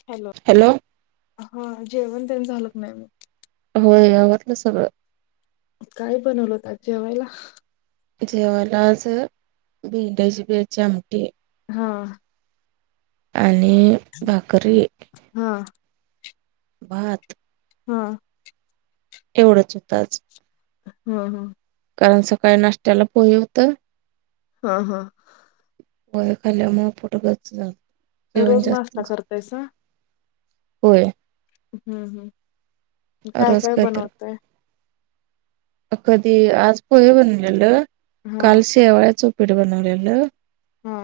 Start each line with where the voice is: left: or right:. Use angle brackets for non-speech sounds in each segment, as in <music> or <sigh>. left: Hello,
right: hello,
left: होय, जेवण तेन झालं काय नाही?
right: होय, आवरले सगळं.
left: काय बनवलं होत आज जेवायला?
right: जेवायला आज भेंड्या, जिबेची आमटी ये.
left: हा,
right: आणि भाकरी,
left: हा
right: भात.
left: हा,
right: एवढंच होतं आज.
left: हं, हं.
right: कारण सकाळी नाष्टाला पोयं होतं.
left: हा- हा.
right: वय खाल्ल्यामुळे फट गच जेवण
left: रोज
right: जास्त
left: नाश्ता करतायसा?
right: होय.
left: हम्म हम् काय
right: रोज
left: काय
right: काहीतरी
left: बनवतय.
right: कधी आज पोहे बनवलेलं
left: हा
right: काल शेवळ्याचं उपीठ बनवलेलं.
left: हा.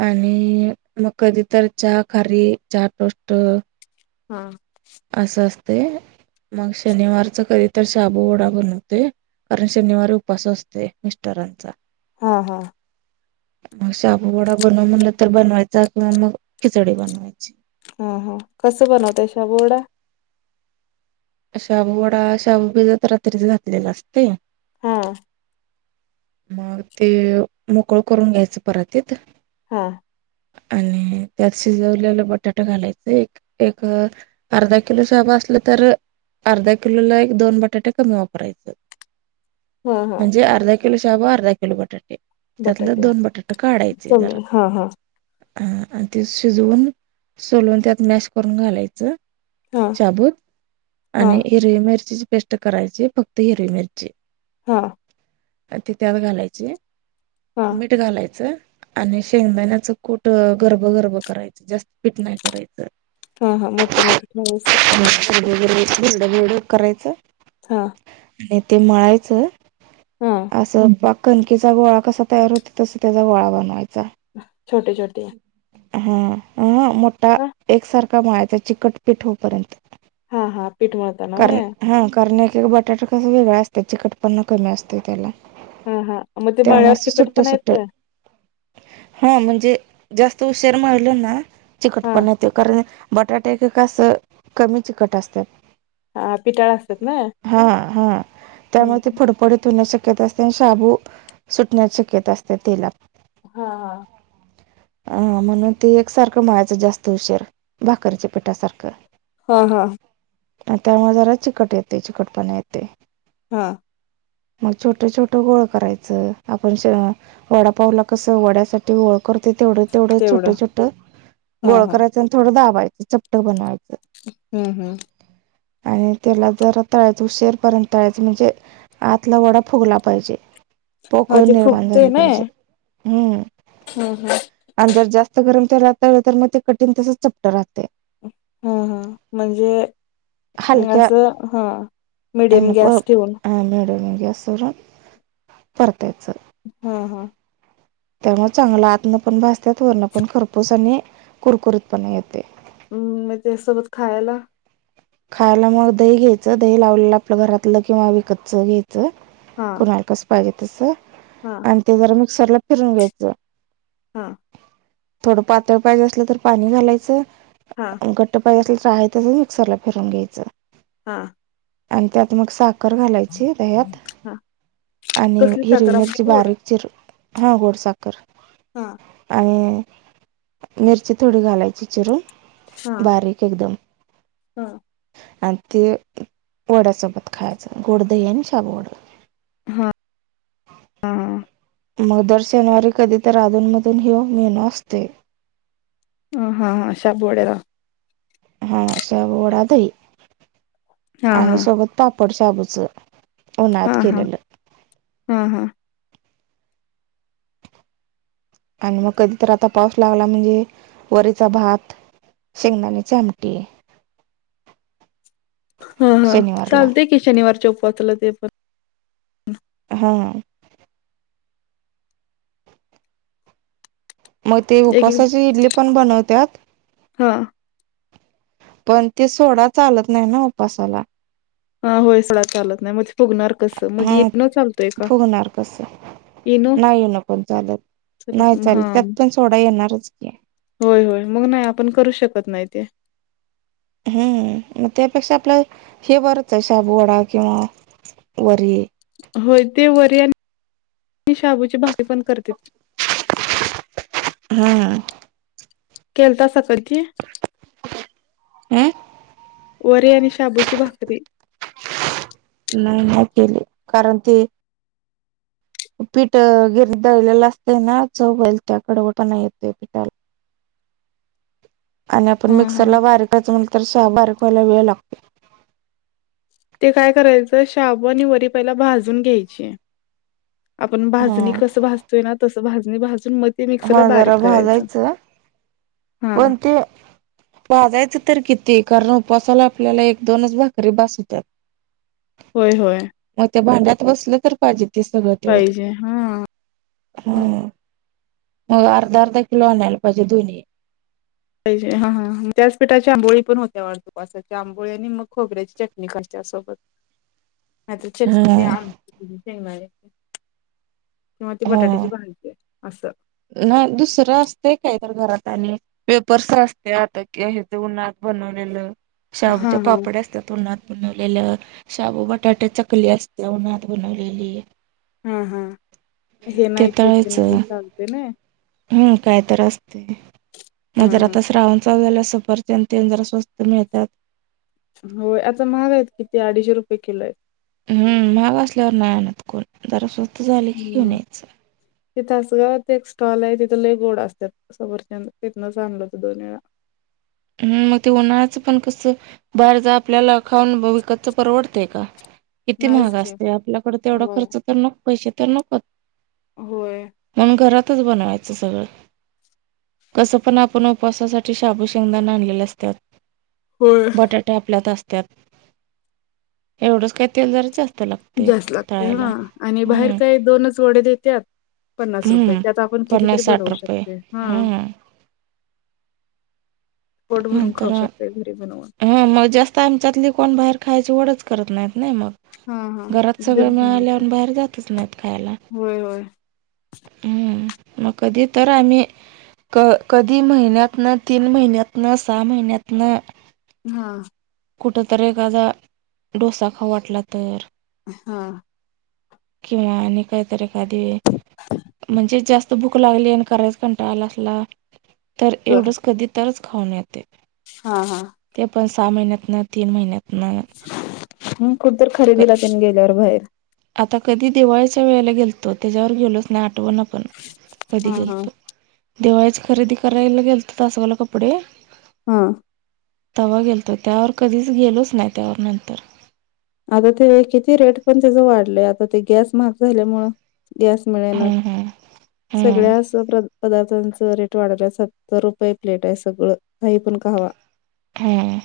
right: आणि मग कधी तर चहा खारी चहा टोस्ट
left: हा.
right: असं असते मग शनिवारचा कधी तर शाबूवडा बनवते. अरण शनिवारी उपास असते मिस्टरांचा
left: हा हा.
right: मग शाबू वडा बनव म्हणलं तर बनवायचा किंवा मग खिचडी बनवायची.
left: ह हा कसं बनवता शाबू वडा
right: शाबू वडा शाबू भिजत रात्रीच घातलेलं असते.
left: हा.
right: मग ते मोकळ करून घ्यायचं परातीत.
left: हा.
right: आणि त्यात शिजवलेला बटाटा घालायचं एक एक अर्धा किलो शाबू असलं तर. अर्धा किलोला एक दोन बटाटे कमी वापरायचे
left: हा हा
right: म्हणजे अर्धा किलो शाबू अर्धा किलो बटाटे त्यातले
left: बटाटे
right: दोन बटाटे काढायचे
left: कमी
right: जरा
left: हा हा
right: हा आणि ते शिजवून सोलून त्यात मॅश करून घालायचं.
left: हा.
right: शबूत
left: हा
right: आणि हिरवी मिरचीची पेष्ट करायची फक्त हिरवी मिरची.
left: हा.
right: त त्यात घालायची
left: हा
right: मीठ घालायचं. आणि शेंगदाण्याच कूठ गर्भगर्भ करायचं जास्त पिठ नाही करायचं.
left: हा हा मोठ मोठ प्रस
right: <inaudible>
left: ह.
right: आणि ते मळायचं
left: हा
right: असं बा कणकेचा गोळा कसा तयार होतो तसा त्याचा गोळा बनवायचा.
left: छोटे छोटे.
right: हा ह मोठा
left: हा
right: एकसारखा माळायाचं चिकटपीठ होपर्यंत
left: हा हा पीठ मळताना
right: कर
left: व्हय
right: हा करणे क बटाटा तसं वेगळं असत चिकटपन्ना कमी असतं त्याला
left: हा हा मग ते
right: त्यामुळे
left: मळ्यावर
right: असं
left: चिकट
right: सुट्ट
left: पणा
right: सुट्ट
left: येतोय
right: हा म्हणजे जास्त हुशार मळल ना
left: हा
right: चिकटपण येत कारण बटाटे एक कसं कमी चिकट असतात.
left: हा पिटाळ असतात ना
right: हा हा त्यामुळे पडी धुण्या शक्यता असते आणि शाबू सुटण्याची शक्यता असते तेलात
left: हा हा.
right: <unintelligible> अ म्हणून ते एक सारखं माळायचं जास्त उशिर भाकररीच्या पिठासारखं.
left: हा हा.
right: त्यामुळे जरा चिकट येते चिकटपणा येते
left: हा.
right: मग छोट छोटं गोळ करायचं आपण वडापावला कसं वड्यासाठी गळ करते तेवढं तेवढं छोटं छोट
left: हा
right: गोळ
left: हा
right: करायचं आणि थोडं दाबायचं चपट बनवायचं
left: हम्म हम्म,
right: आणि त्याला जर तळायच उशीरपर्यंत तळायचं म्हणजे आतला वडा फुगला पाहिजे
left: हा
right: पोकळून
left: ते
right: निर्माण
left: फुगते
right: झाली
left: ना
right: पाहिजे हम्म
left: हा हा
right: आणि जर जास्त गरम तेला आ तर मग ते कठीण तस चप्ट राहते,
left: हम हा म्हणजे
right: हलक्या
left: असं हा मीडियम गॅस ठेवून
right: हा मिडीयम गॅसवरून परतायचं,
left: हा हा,
right: त्यामुळे चांगलं आतनं पण भासते वरणं पण खरपूस आणि कुरकुरीत पण येते
left: हम् म त्या सोबत खायला
right: खायला मग दही घ्यायचं दही लावलेलं आपलं घरातलं किंवा विकतच घ्यायचं
left: हा
right: कुणाला कसं पाहिजे तसं
left: हा.
right: आणि ते जरा मिक्सरला फिरून घ्यायचं,
left: हां.
right: थोडं पातळ पाहिजे असलं तर पाणी घालायचं
left: हा.
right: घट्ट पाय असल तर आहेहच मिक्सरला फिरून घ्यायचं
left: हा.
right: आणि त्यात मग साख साकर घालायची दह्यात
left: हा
right: आणि
left: कसली
right: हिरवी
left: साखर आपली
right: मिरची
left: गोड
right: बारीक चिर हा गोडसाखर
left: हा.
right: आणि मिरची थोडी घालायची चिरून
left: हा
right: बारीक एकदम,
left: हा.
right: आणि ते ड्यासोबत खायचं गोडदही आणि शाबू वडे
left: हां हां
right: मग दर शनिवारी कधी तर अधूनमधून हि मेनो असते,
left: अ हा हा सब वडला <unintelligible>
right: हा शाबू वडा दही
left: हा हा
right: आणि सोबत पापड शाबूचं
left: हा
right: उन्हाळ्यात
left: हा
right: केलेलं
left: हा हा,
right: आणि मग कधी तर आता पाऊस लागला म्हणजे वरचा भात शेंगदाणेची आमटी आहे.
left: हा हा चालतेय की शनिवारच्या उपसाला ते पण
right: हा, मग ते
left: एक एक
right: उपासाची इडली पण बनवतात
left: हा.
right: पण ते सोडा चालत नाही ना उपासाला
left: हा होय सगडा चालत नाही मग फुगणार कसं मग
right: हा
left: येन चालतोय का
right: फुगणार कसं
left: इनो
right: नाहीय नसून चालत, नाही चालत त्यात पण सोडा येणारच की
left: होय, होय मग नाही आपण करू शकत नाही ते
right: हम्म, मग त्यापेक्षा आपलं हे बरच हाय, शाबू वडा किंवा वरी.
left: होय ते वरी आन शाबूची भाकरी पण करतेत
right: हां
left: केलतासा कडकी?
right: <unintelligible>
left: वरी आणि शाबूची भाकरी.
right: नाही नाही केली कारण ते पीठ गिर, दळलेलं असतय ना, चव होईल त्या कडवटा नाही येतय पीठाला. आणि आपण
left: हा हा
right: मिक्सरला बारीककाच म्हण तर सहा बारीक व्हायला वेळ लागतय
left: ते काय करायचं शाबू आणि वरी पहिला भाजून घ्यायची. आपण भाजणी
right: हा
left: कसं भाजतोय ना, तसं भाजणी भाजून मते मिक्सरला
right: हा
left: बारीक
right: जरा
left: करायचं.
right: भाजायचं
left: हा
right: पण ते भाजायचं तर किती, कारण उपवासाला आपल्याला एक दोनच भाकरी बास हुत्यात. <unintelligible>
left: होय होय
right: मग ते भांड्यात बसलं तर पाहिजे ते सगळं तेवढं
left: पाहिजे हा
right: हा मग अर्धा, अर्धा किलो आणायला पाहिजे दोन्ही ही
left: पाहिजे, हा हा त्याच पीठाची आंबोळी पण होत्या <unintelligible> आंबोळी आणि मग खोबऱ्याची चटणी खा त्यासोबत <unintelligible>
right: हा
left: किंवा ती बटाट्याची भाजी असं
right: नाही दुसरं असतय कायतर घरात आणि पेपर्स असत्यात आता की हे च उन्हात बनवलेलं,
left: हा
right: शाबूच्या
left: हा
right: पापड्या असत्यात उन्हात बनवलेलं, शाबू, बटाटे, चकली असतीया उन्हात बनवलेली.
left: हा, हा हे
right: ते
left: नाही तेथे नाही, हे चालतय नयी
right: हम् काय तर असतय म
left: हा हा.
right: घरातच राहून त्या वेळेला सफरचंद तेन जरा स्वस्त मिळतात.
left: होय आता महाग आहेत किती अडीचशे रुपये किलो हाय.
right: हम्म, महाग असल्यावर नाही आणत कोण, जरा स्वस्त झाले की घेऊन यायचं.
left: तिथ तासगावात एक स्टॉल हाय तिथ लय गोड असत्यात सफरचंद तिथनंच आणल होत दोन वेळा.
right: हम्, मग ते उन्हाळचं पण कसं बाहेरच आपल्याला खाऊन, विकतच परवडतंय का? किती
left: नाहीच
right: महाग
left: की
right: असतय, आपल्याकड तेवढा
left: होय.
right: खर्च तर नक पैशे तर नकोत
left: होय
right: म्हणून घरातच बनवायचं सगळं, कस पण आपण उपावासासाठी शाबुची शेंगदाण आणलेले असत्यात,
left: होय
right: बटा ते आपल्यात असत्यात, एवढंच काय तेल जराचं
left: जास्त लागतय हा आणि बाहेर
right: हम्म,
left: काय दोनच वडे देत्यात. पन्नास रुपये
right: हम्म.
left: त्यात आपण कितीतरी
right: पन्नास साठ
left: बनवू
right: रुपये.
left: शकतोय. हा
right: हम्म,
left: पोट भरून खाऊ शकतोय घरी बनवून
right: हा मग जास्त आमच्यातली कोण बाहेर खायची वढंच करत नाहीत, नही
left: हा हा.
right: मग घरात सगळं
left: तेच बनवते.
right: मिळाळ्यावर बाहेर जातच नाहीत खायाला.
left: होय होय
right: हम् मग कधी तर आम्ही कधी महिन्यात न तीन महिन्यात, - न सहा महिन्यातन
left: हा.
right: कुठंतरी एखादा डोसा खावु वाटला तर.
left: हा.
right: किंवा आणि काहीतरी एखादीे म्हणजे जास्त भूक लागली, आणि करायच कंटाळा आला असला तर एवढंच कधी तरच खाऊन येते.
left: हा हा.
right: ते पण सहा महिन्यात न, तीन महिन्यात न.
left: हम कुठ तर खरेदीला तेन गेल्यावर बाहेर.
right: आता कधी दिवाळीच्या वेळेला गेलतो त्याच्यावर गेलोच नाही आठवणा पण तरी
left: हा हा
right: गेलतो दिवाळीच खरेदी करायला गेलतो तासगाव ला कपडे
left: हा.
right: तवा गेलतो त्यावर कधीच गेलोच नाही त्यावर नंतर.
left: आगं ते किती रेट पण त्याचं वाढलंय, आता ते गॅस महाग झाल्यामुळं. गॅस मिळेनात.
right: हम्म हम्म हम्म
left: सगळ्या असं पदार्थांच रेट वाढलेत सत्तर रुपये प्लेट आहे सगळं. काहीपण खावा?
right: हा.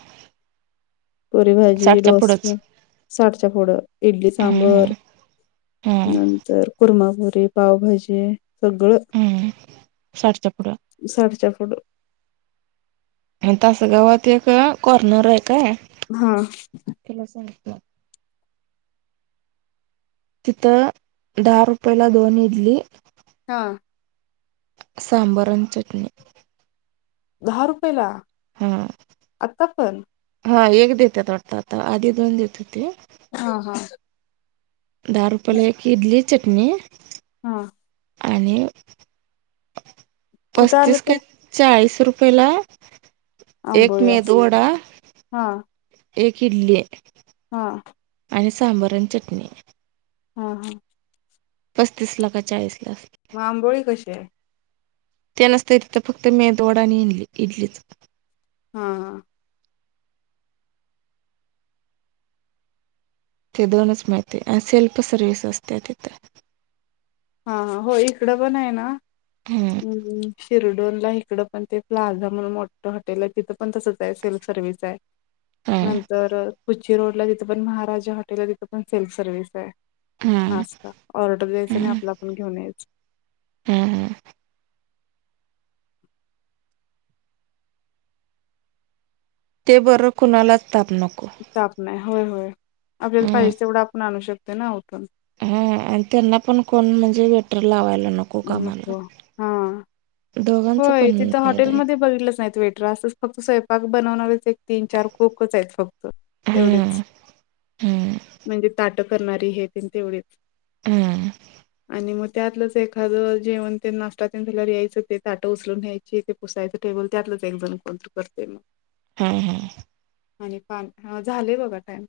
left: पुरी भाजी,
right: पुढंच
left: डोसा. साठच्या पुढ इडली सांबर
right: हम्म हम्म हम्म
left: तर कुरमापुरी, पावभाजी सगळं.
right: हं साठच्या पुढं.
left: साठच्या पुढं.
right: तासगावात एक कॉर्नर आहे काय?
left: हा.
right: तिला सांगितलं. तिथं दहा रुपयला दोन इडली
left: हा.
right: सांबार आणि चटणी.
left: दहा रुपयेला.
right: हा
left: आता पण
right: हा एक देत्यात वाटतं आता आधी दोन देत हुती.
left: ह हा.
right: दहा रुपयला एक इडली चटणी
left: हा.
right: आणि
left: कुठे आलं
right: पस्तीस काय
left: ते
right: चाळीस रुपयेला एक
left: आंबोळी
right: मेदू
left: असं
right: वडा
left: हा
right: एक इडली आहे.
left: हा.
right: आणि सांबर आणि चटणी.
left: हा हा.
right: पस्तीसला का चाळीसला असल.
left: मं आंबोळी कशी हाय?
right: ते नसत तिथं फक्त मेदू वडा आणि इले इडलीच.
left: हां.
right: ते दोनच माहिती हाय अ सेल्फ सर्व्हिस असतीया तिथं.
left: हां हां होय इकडं पण हाय ना हम्म हम्म. शिरढोणला हिकडं पण ते प्लाझा म्हणून मोठं हॉटेल आहे तिथं पण तसंच हाय सेल्फ सर्व्हिस हाय.
right: हम्म
left: नंतर कुची रोड ला तिथं पण महाराजा हॉटेल हाय तिथं पण सेल्फ सर्व्हिस हाय.
right: हम्म
left: नाश्ता, ऑर्डर द्यायचा आणि
right: हम्म
left: आपला आपण घेऊन यायचं.
right: हम्म. ते बर कुणालाच ताप नको.
left: ताप नाय होय होय, आपल्याला
right: हम्म
left: पाहिजे तेवढं आपण आणू शकतो ना उठून.
right: हा आणि त्यांना पण कोण म्हणजे वेटर लावायला न
left: नको हा,
right: दोघांचा
left: होय
right: पण
left: तिथं
right: फायदा आहे
left: हॉटेलमध्ये बघितलसा व्हय वेटर असच. फक्त स्वयंपाक बनवणारच आहे फक तीन चार कुकच आहेत फक्त
right: हम्म
left: तेवढेच,
right: हम्म
left: म्हणजे ताट ट करणारी हे तेन तेवढीच.
right: हम्म.
left: आणि म त्यातलच एक. एखादं जेवण तेन नाश्ता तेन तिला द्यायचं ते ताटं उचलून न्यायची ते पुसायचं टेबल त्यातलंच एक जण. कोण तू करतंय म.
right: हम्म
left: आणि पान हं झालंय बघा टाईम.